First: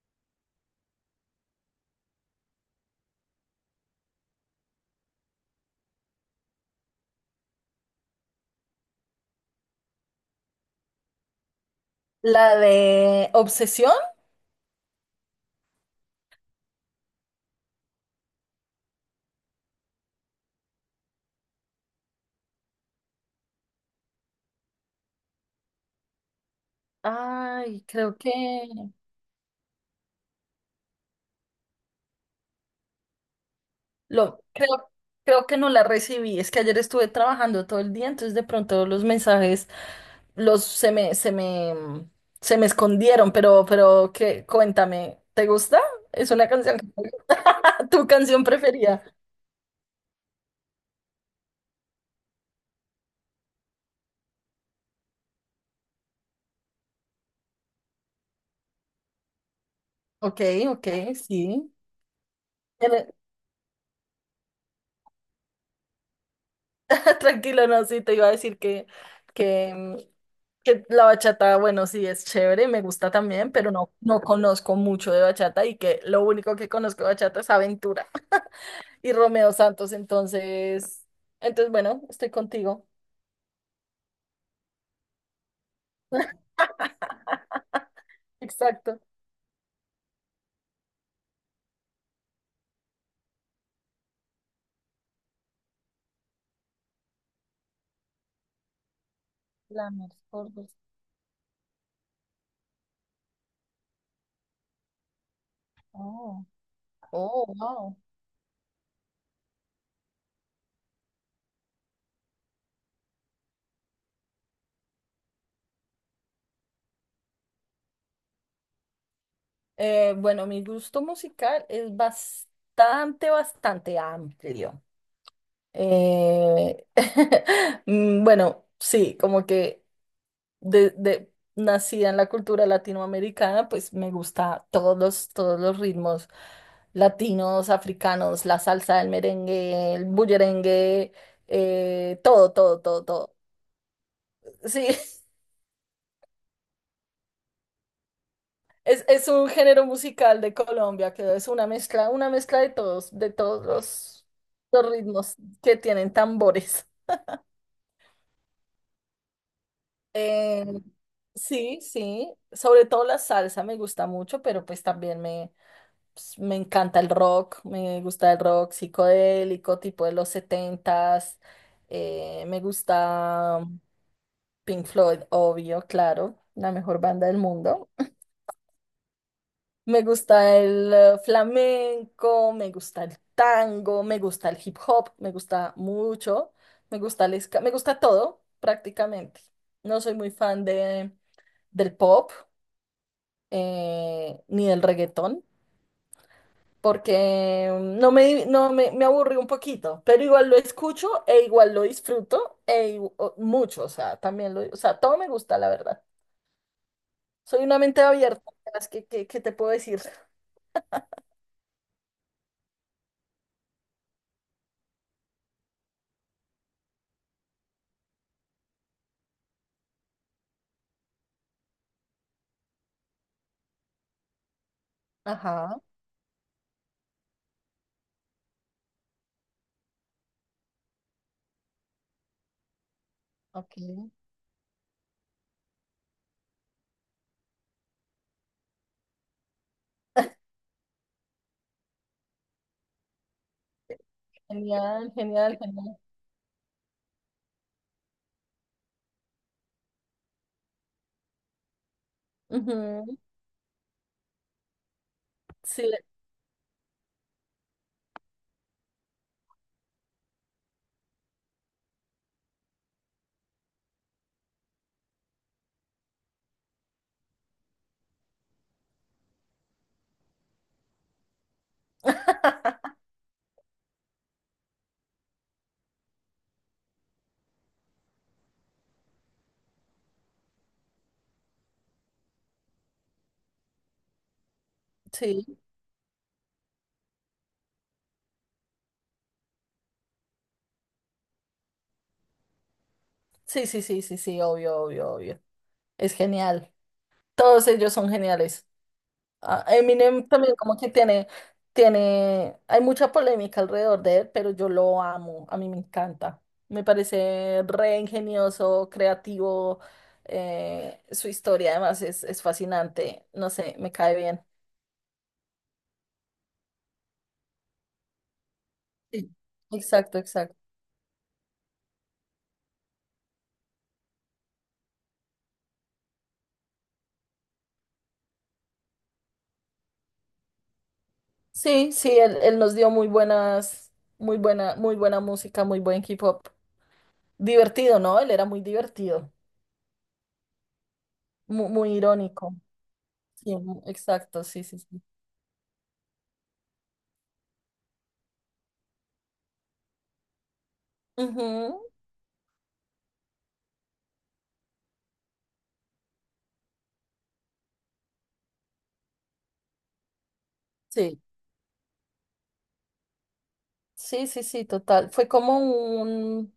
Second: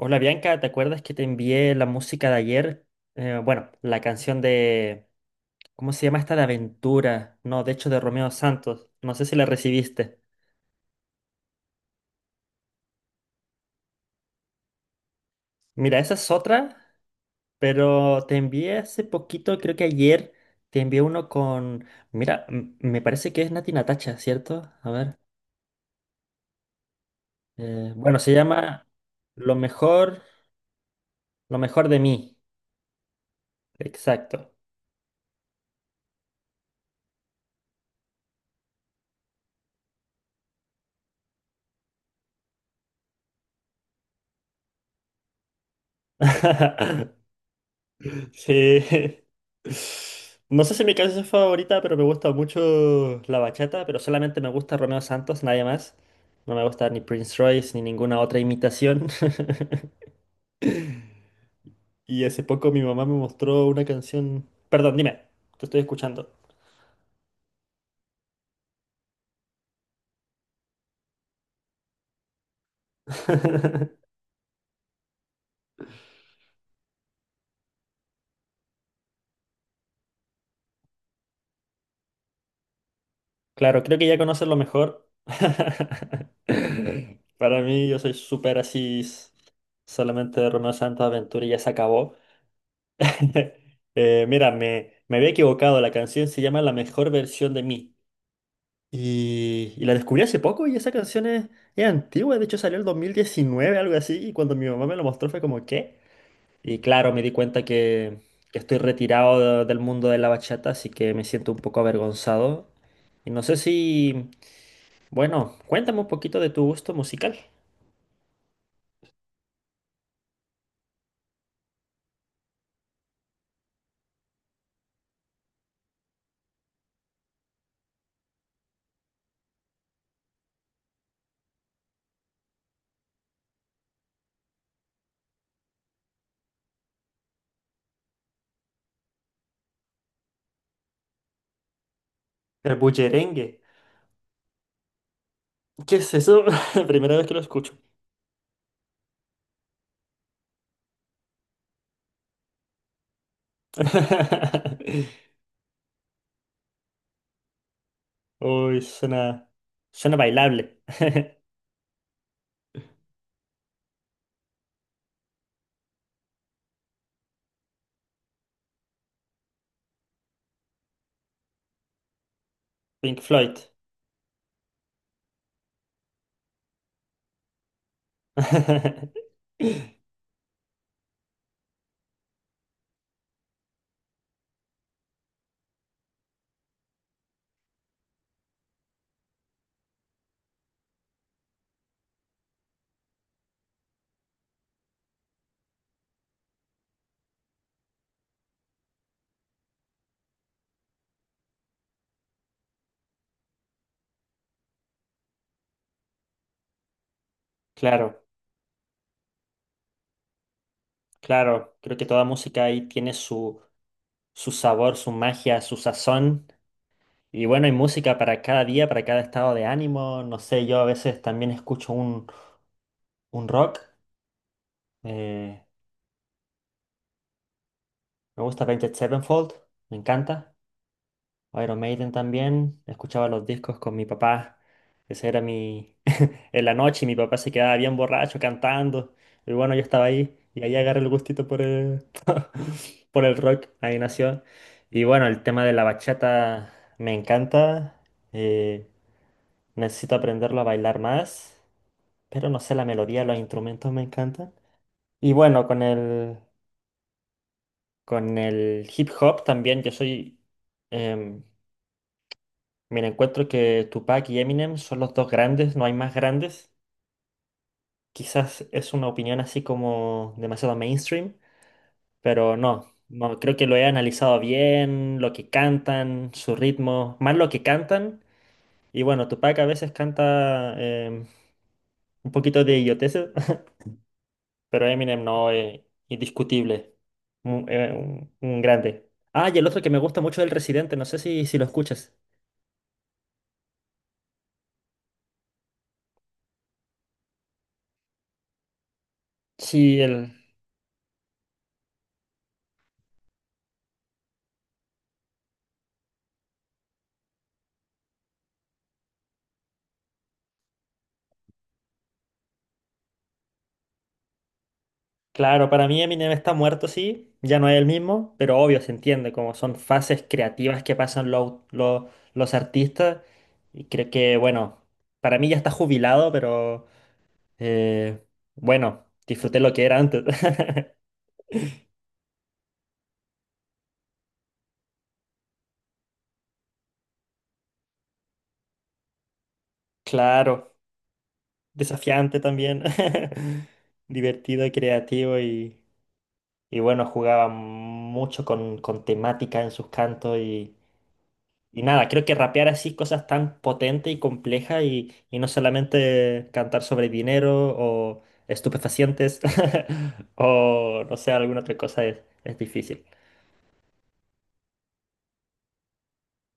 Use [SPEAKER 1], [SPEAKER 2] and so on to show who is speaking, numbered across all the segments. [SPEAKER 1] Hola Bianca, ¿te acuerdas que te envié la música de ayer? Bueno, la canción de... ¿Cómo se llama esta de Aventura? No, de hecho de Romeo Santos. No sé si la recibiste.
[SPEAKER 2] La de Obsesión.
[SPEAKER 1] Mira, esa es otra, pero te envié hace poquito, creo que ayer, te envié uno con... Mira, me parece que es Nati Natacha, ¿cierto? A ver.
[SPEAKER 2] Ay, creo
[SPEAKER 1] Bueno,
[SPEAKER 2] que
[SPEAKER 1] Se llama lo mejor, lo mejor de mí.
[SPEAKER 2] lo
[SPEAKER 1] Exacto.
[SPEAKER 2] creo, creo que no la recibí. Es que ayer estuve trabajando todo el día, entonces de pronto los mensajes los se me escondieron, pero que cuéntame, ¿te gusta? ¿Es una canción que te gusta? Tu canción
[SPEAKER 1] Sí.
[SPEAKER 2] preferida.
[SPEAKER 1] No sé si mi canción es favorita, pero me gusta mucho la bachata, pero solamente me gusta Romeo Santos, nadie más. No me gusta ni Prince Royce ni ninguna otra imitación.
[SPEAKER 2] Ok, ok, sí.
[SPEAKER 1] Y hace poco mi mamá me mostró una canción. Perdón, dime, te estoy escuchando.
[SPEAKER 2] Tranquilo, no, sí, te iba a decir que, mm, que la bachata, bueno, sí, es chévere, me gusta también, pero no, no conozco mucho de bachata y que lo único que conozco de bachata es Aventura y Romeo Santos, bueno, estoy contigo.
[SPEAKER 1] Claro, creo que ya conoces lo mejor. Para mí, yo soy súper así,
[SPEAKER 2] Exacto.
[SPEAKER 1] solamente de Romeo Santos Aventura y ya se acabó. Mira, me había equivocado. La canción se llama La mejor versión de mí. Y la
[SPEAKER 2] Lamer,
[SPEAKER 1] descubrí hace poco
[SPEAKER 2] Forbes.
[SPEAKER 1] y esa canción es antigua. De hecho, salió el 2019, algo así. Y cuando mi mamá me lo mostró fue como, ¿qué?
[SPEAKER 2] Oh.
[SPEAKER 1] Y claro, me di
[SPEAKER 2] Oh,
[SPEAKER 1] cuenta
[SPEAKER 2] wow.
[SPEAKER 1] que estoy retirado del mundo de la bachata, así que me siento un poco avergonzado. Y no sé si, bueno, cuéntame un poquito de tu gusto musical.
[SPEAKER 2] Bueno, mi gusto musical es bastante, bastante amplio. Eh, bueno, sí, como que... nacida en la cultura latinoamericana, pues me gusta todos los ritmos latinos, africanos, la salsa, el merengue, el bullerengue, todo,
[SPEAKER 1] El
[SPEAKER 2] todo, todo, todo.
[SPEAKER 1] bullerengue.
[SPEAKER 2] Sí,
[SPEAKER 1] ¿Qué es eso? Primera vez que lo escucho.
[SPEAKER 2] es un género musical de Colombia que es una mezcla de todos, los ritmos que tienen tambores.
[SPEAKER 1] Uy, suena
[SPEAKER 2] Eh,
[SPEAKER 1] bailable.
[SPEAKER 2] sí, sí, sobre todo la salsa me gusta mucho, pues, me encanta el rock, me gusta el rock psicodélico, tipo de los setentas. Me
[SPEAKER 1] Pink Floyd.
[SPEAKER 2] gusta Pink Floyd, obvio, claro, la mejor banda del mundo. Me gusta el flamenco, me gusta el tango, me gusta el hip hop, me gusta mucho, me gusta el ska, me gusta todo prácticamente. No soy muy fan del pop, ni del reggaetón. Porque no me, no me, me aburrí un poquito, pero igual lo escucho e igual lo disfruto mucho, o sea, también lo, o sea, todo me gusta, la verdad. Soy una mente
[SPEAKER 1] Claro,
[SPEAKER 2] abierta, ¿sabes? Qué te puedo decir?
[SPEAKER 1] claro. Creo que toda música ahí tiene su, su sabor, su magia, su sazón. Y bueno, hay música para cada día, para cada estado de ánimo. No sé, yo a veces también escucho un rock. Eh,
[SPEAKER 2] Ajá,
[SPEAKER 1] Me gusta Avenged Sevenfold, me encanta. Iron Maiden también. Escuchaba los
[SPEAKER 2] ok.
[SPEAKER 1] discos con mi papá. Ese era mi, en la noche y mi papá se quedaba bien borracho cantando. Y bueno, yo estaba ahí y ahí agarré el gustito por el, por el rock, ahí nació. Y
[SPEAKER 2] Genial,
[SPEAKER 1] bueno, el
[SPEAKER 2] genial,
[SPEAKER 1] tema de la
[SPEAKER 2] genial.
[SPEAKER 1] bachata me encanta. eh, Necesito aprenderlo a bailar más, pero no sé, la
[SPEAKER 2] Ujú.
[SPEAKER 1] melodía, los instrumentos me encantan. Y bueno,
[SPEAKER 2] Sí,
[SPEAKER 1] con el hip hop también, yo soy... em, Mira, encuentro que Tupac y Eminem son los dos grandes, no hay más grandes. Quizás es una opinión así como demasiado mainstream, pero no, no, creo que lo he analizado bien, lo que cantan, su ritmo, más lo que cantan. Y bueno, Tupac a veces canta un poquito de idioteces, pero Eminem no,
[SPEAKER 2] sí,
[SPEAKER 1] es indiscutible, un grande. Ah, y el otro que me gusta mucho es el Residente, no sé si, si lo escuchas.
[SPEAKER 2] sí, sí, sí, sí, sí, obvio, obvio, obvio. Es genial. Todos ellos son geniales. Ah,
[SPEAKER 1] Sí,
[SPEAKER 2] Eminem
[SPEAKER 1] el,
[SPEAKER 2] también como que tiene, hay mucha polémica alrededor de él, pero yo lo amo, a mí me encanta. Me parece re ingenioso, creativo, su historia además es fascinante, no sé, me cae bien.
[SPEAKER 1] claro, para mí Eminem está muerto, sí, ya no es el mismo, pero obvio se entiende,
[SPEAKER 2] Sí.
[SPEAKER 1] como son
[SPEAKER 2] Exacto,
[SPEAKER 1] fases
[SPEAKER 2] exacto.
[SPEAKER 1] creativas que pasan los artistas. Y creo que, bueno, para mí ya está jubilado, pero eh, bueno, disfruté lo que era antes.
[SPEAKER 2] Sí, sí, él nos dio muy buena música, muy buen hip hop. Divertido, ¿no? Él era muy divertido,
[SPEAKER 1] Claro,
[SPEAKER 2] muy,
[SPEAKER 1] desafiante
[SPEAKER 2] irónico.
[SPEAKER 1] también,
[SPEAKER 2] Sí, exacto, sí,
[SPEAKER 1] divertido y
[SPEAKER 2] sí, sí.
[SPEAKER 1] creativo y bueno, jugaba mucho con temática en sus cantos y
[SPEAKER 2] Ujú,
[SPEAKER 1] Y nada, creo que rapear así cosas tan potentes y complejas y no solamente cantar sobre dinero o estupefacientes o no
[SPEAKER 2] sí.
[SPEAKER 1] sé, alguna otra cosa es difícil.
[SPEAKER 2] Sí, sí, sí, total. Fue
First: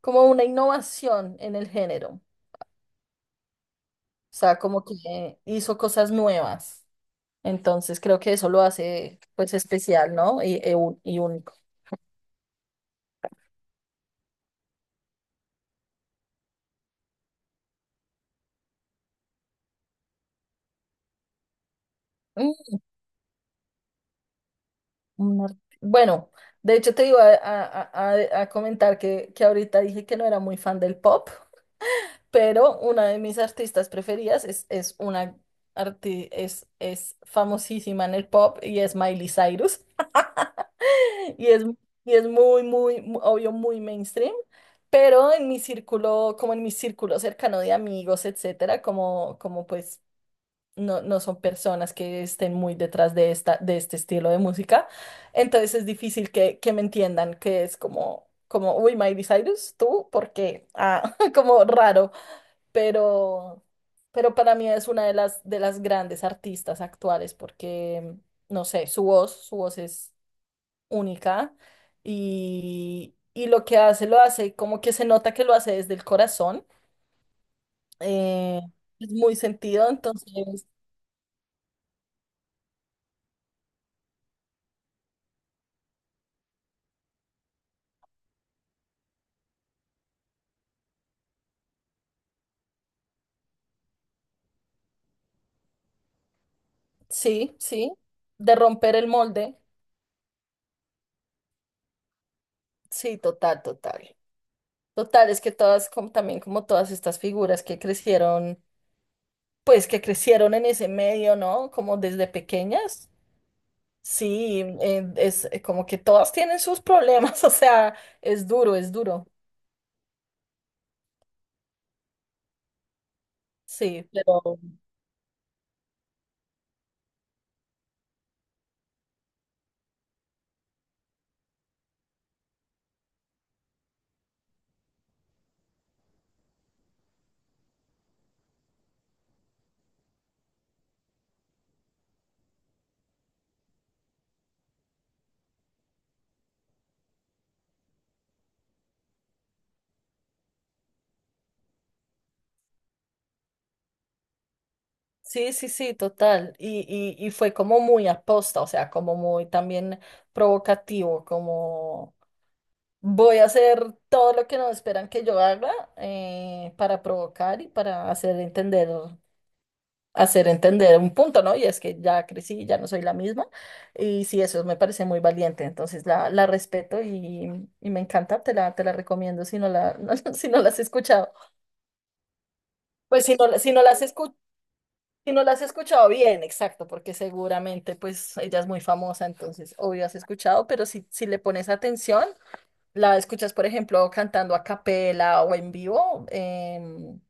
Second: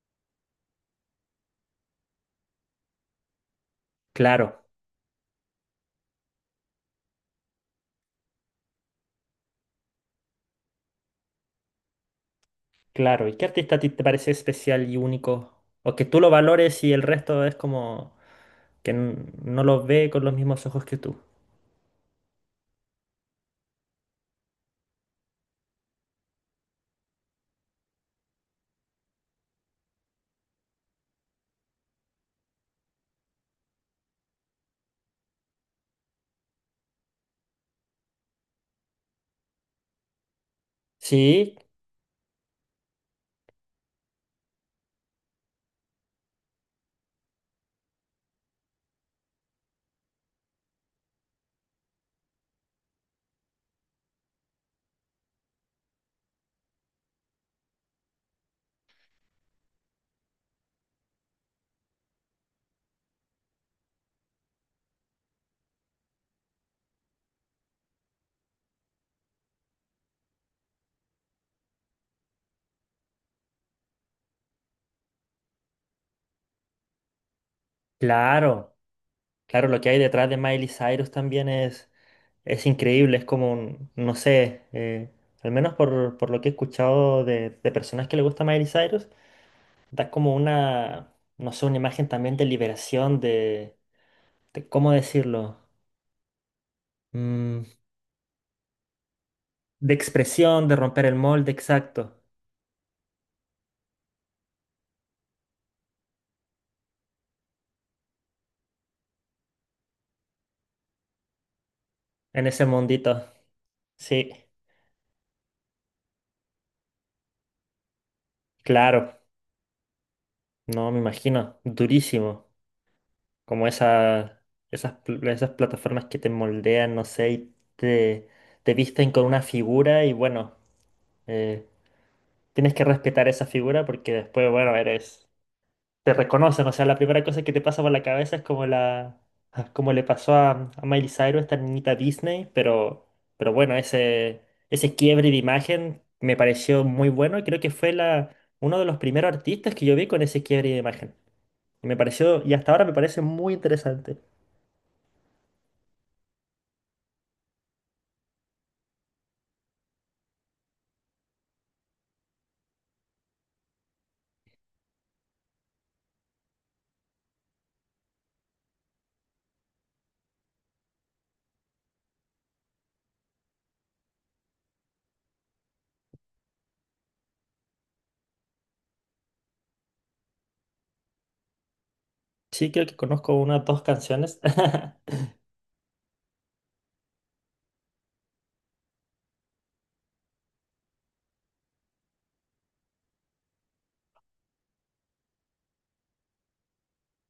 [SPEAKER 2] como una innovación en el género. O sea,
[SPEAKER 1] Claro,
[SPEAKER 2] como que hizo cosas nuevas. Entonces creo que eso lo hace pues especial, ¿no? Y, y único.
[SPEAKER 1] claro. ¿Y qué artista a ti te parece especial y único? O que tú lo valores y el resto es como que no lo ve con los mismos ojos que tú.
[SPEAKER 2] Mm, Bueno, de hecho te iba a- a comentar que ahorita dije que no era muy fan del pop, pero una de mis artistas preferidas es una es famosísima en el pop y es Miley Cyrus. Y
[SPEAKER 1] Sí,
[SPEAKER 2] es, y es muy, muy, obvio, muy mainstream, pero en mi círculo, como en mi círculo cercano de amigos, etcétera, como, como pues no, no son personas que estén muy detrás de esta, de este estilo de música, entonces es difícil que me entiendan que es como, como, uy, Miley Cyrus, tú, porque, ah, como raro, pero, pero para mí es una de las grandes artistas actuales porque, no sé, su voz es única y lo que hace lo hace como que se nota que lo hace desde el corazón. eh,
[SPEAKER 1] claro.
[SPEAKER 2] es muy
[SPEAKER 1] Claro, lo
[SPEAKER 2] sentido,
[SPEAKER 1] que hay detrás de
[SPEAKER 2] entonces
[SPEAKER 1] Miley Cyrus también es increíble, es como, no sé, al menos por lo que he escuchado de personas que le gusta Miley Cyrus, da como una, no sé, una imagen también de liberación, de ¿cómo decirlo?
[SPEAKER 2] sí,
[SPEAKER 1] Mm,
[SPEAKER 2] sí, de romper el molde.
[SPEAKER 1] de expresión, de romper el molde, exacto,
[SPEAKER 2] Sí, total, total. Total, es que todas, como, también como todas estas figuras que crecieron, pues que crecieron en ese medio, ¿no? Como desde
[SPEAKER 1] en ese
[SPEAKER 2] pequeñas.
[SPEAKER 1] mundito. Sí,
[SPEAKER 2] Sí, es como que todas tienen sus problemas, o sea, es duro, es
[SPEAKER 1] claro,
[SPEAKER 2] duro.
[SPEAKER 1] no me imagino, durísimo, como
[SPEAKER 2] Sí,
[SPEAKER 1] esa,
[SPEAKER 2] pero
[SPEAKER 1] esas, esas plataformas que te moldean, no sé, te visten con una figura y bueno. eh, Tienes que respetar esa figura porque después, bueno, eres, te reconocen. O sea, la primera cosa que te pasa por la cabeza es como la, ah, como le pasó a Miley Cyrus, esta niñita Disney, pero bueno, ese quiebre de imagen me pareció muy bueno y creo que fue la, uno de los primeros artistas que yo vi con ese quiebre de imagen. Y me pareció, y hasta ahora me parece muy interesante.
[SPEAKER 2] sí, sí, sí, total. Y fue como muy aposta, o sea, como muy también provocativo, como voy a hacer todo lo que no esperan que yo haga, para provocar y para hacer entender un punto, ¿no? Y es que ya crecí, ya no soy la misma. Y sí, eso me parece muy valiente. Entonces la respeto y me encanta, te la recomiendo si no si no la has escuchado.
[SPEAKER 1] Sí, creo que conozco unas
[SPEAKER 2] Si
[SPEAKER 1] dos
[SPEAKER 2] no la has escuchado
[SPEAKER 1] canciones.
[SPEAKER 2] Si no la has escuchado bien, exacto, porque seguramente pues ella es muy famosa, entonces obvio has escuchado, pero si, si le pones atención, la escuchas, por ejemplo, cantando a capela o en vivo,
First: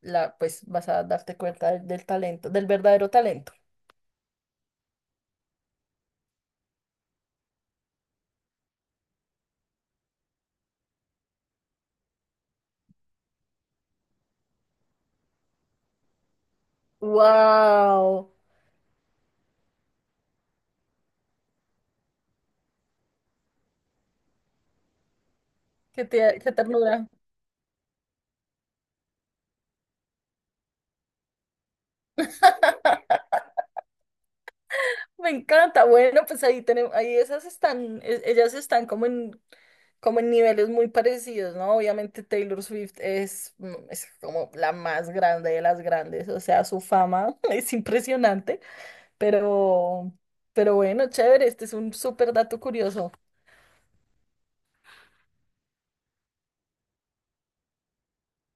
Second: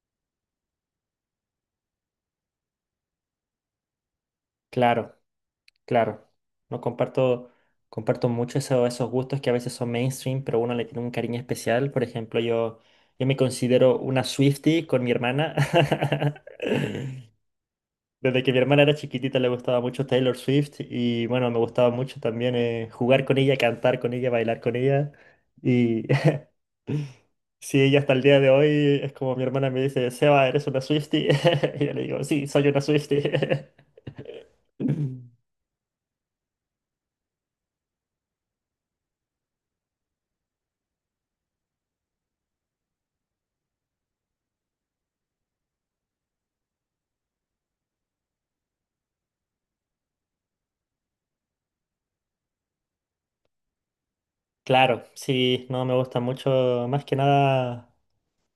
[SPEAKER 2] pues vas a darte cuenta del, del talento, del verdadero talento.
[SPEAKER 1] Claro. Claro, no comparto, comparto mucho esos gustos que a veces son mainstream, pero uno le tiene un cariño especial. Por ejemplo, yo me considero una Swiftie con mi hermana.
[SPEAKER 2] Wow.
[SPEAKER 1] Desde que mi hermana era chiquitita le gustaba mucho Taylor Swift y bueno, me gustaba mucho también jugar con ella, cantar con ella, bailar con ella.
[SPEAKER 2] ¡Qué,
[SPEAKER 1] Y
[SPEAKER 2] qué ternura!
[SPEAKER 1] sí, ella hasta el día de hoy es como mi hermana me dice, Seba, ¿eres una Swiftie? Y yo le digo, sí, soy una Swiftie.
[SPEAKER 2] Me encanta. Bueno, pues ahí tenemos, ahí esas están, ellas están como en, como en niveles muy parecidos, ¿no? Obviamente Taylor Swift es, es como la más grande de las grandes, o sea, su fama es impresionante, pero, pero bueno, chévere, este es un súper dato curioso.
[SPEAKER 1] Claro, sí, no me gusta mucho. Más que nada,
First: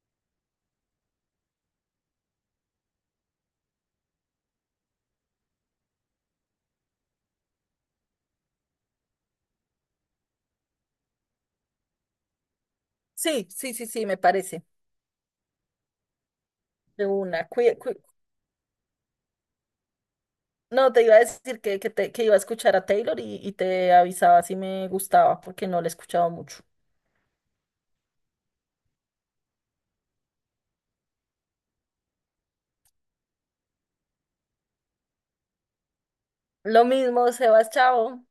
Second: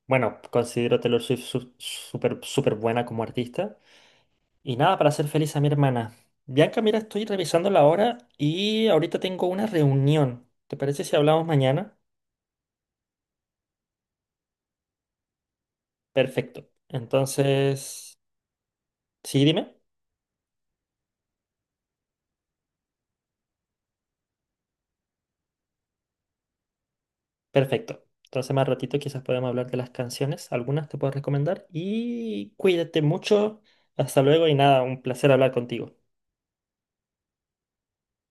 [SPEAKER 1] bueno, considero Taylor Swift súper súper buena como artista. Y nada, para hacer feliz a mi hermana. Bianca, mira, estoy revisando la hora y ahorita tengo una reunión. ¿Te parece si hablamos mañana?
[SPEAKER 2] Sí, sí, sí, sí, me parece.
[SPEAKER 1] Perfecto.
[SPEAKER 2] De una.
[SPEAKER 1] Entonces, sí, dime.
[SPEAKER 2] No, te iba a decir que iba a escuchar a Taylor y te avisaba si me gustaba, porque no la he escuchado mucho.
[SPEAKER 1] Perfecto. Entonces, más ratito quizás podemos hablar de las canciones. Algunas te puedo recomendar. Y cuídate mucho. Hasta luego y nada, un placer hablar contigo.
[SPEAKER 2] Lo mismo, Sebas, chao.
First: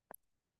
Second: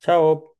[SPEAKER 1] Chao.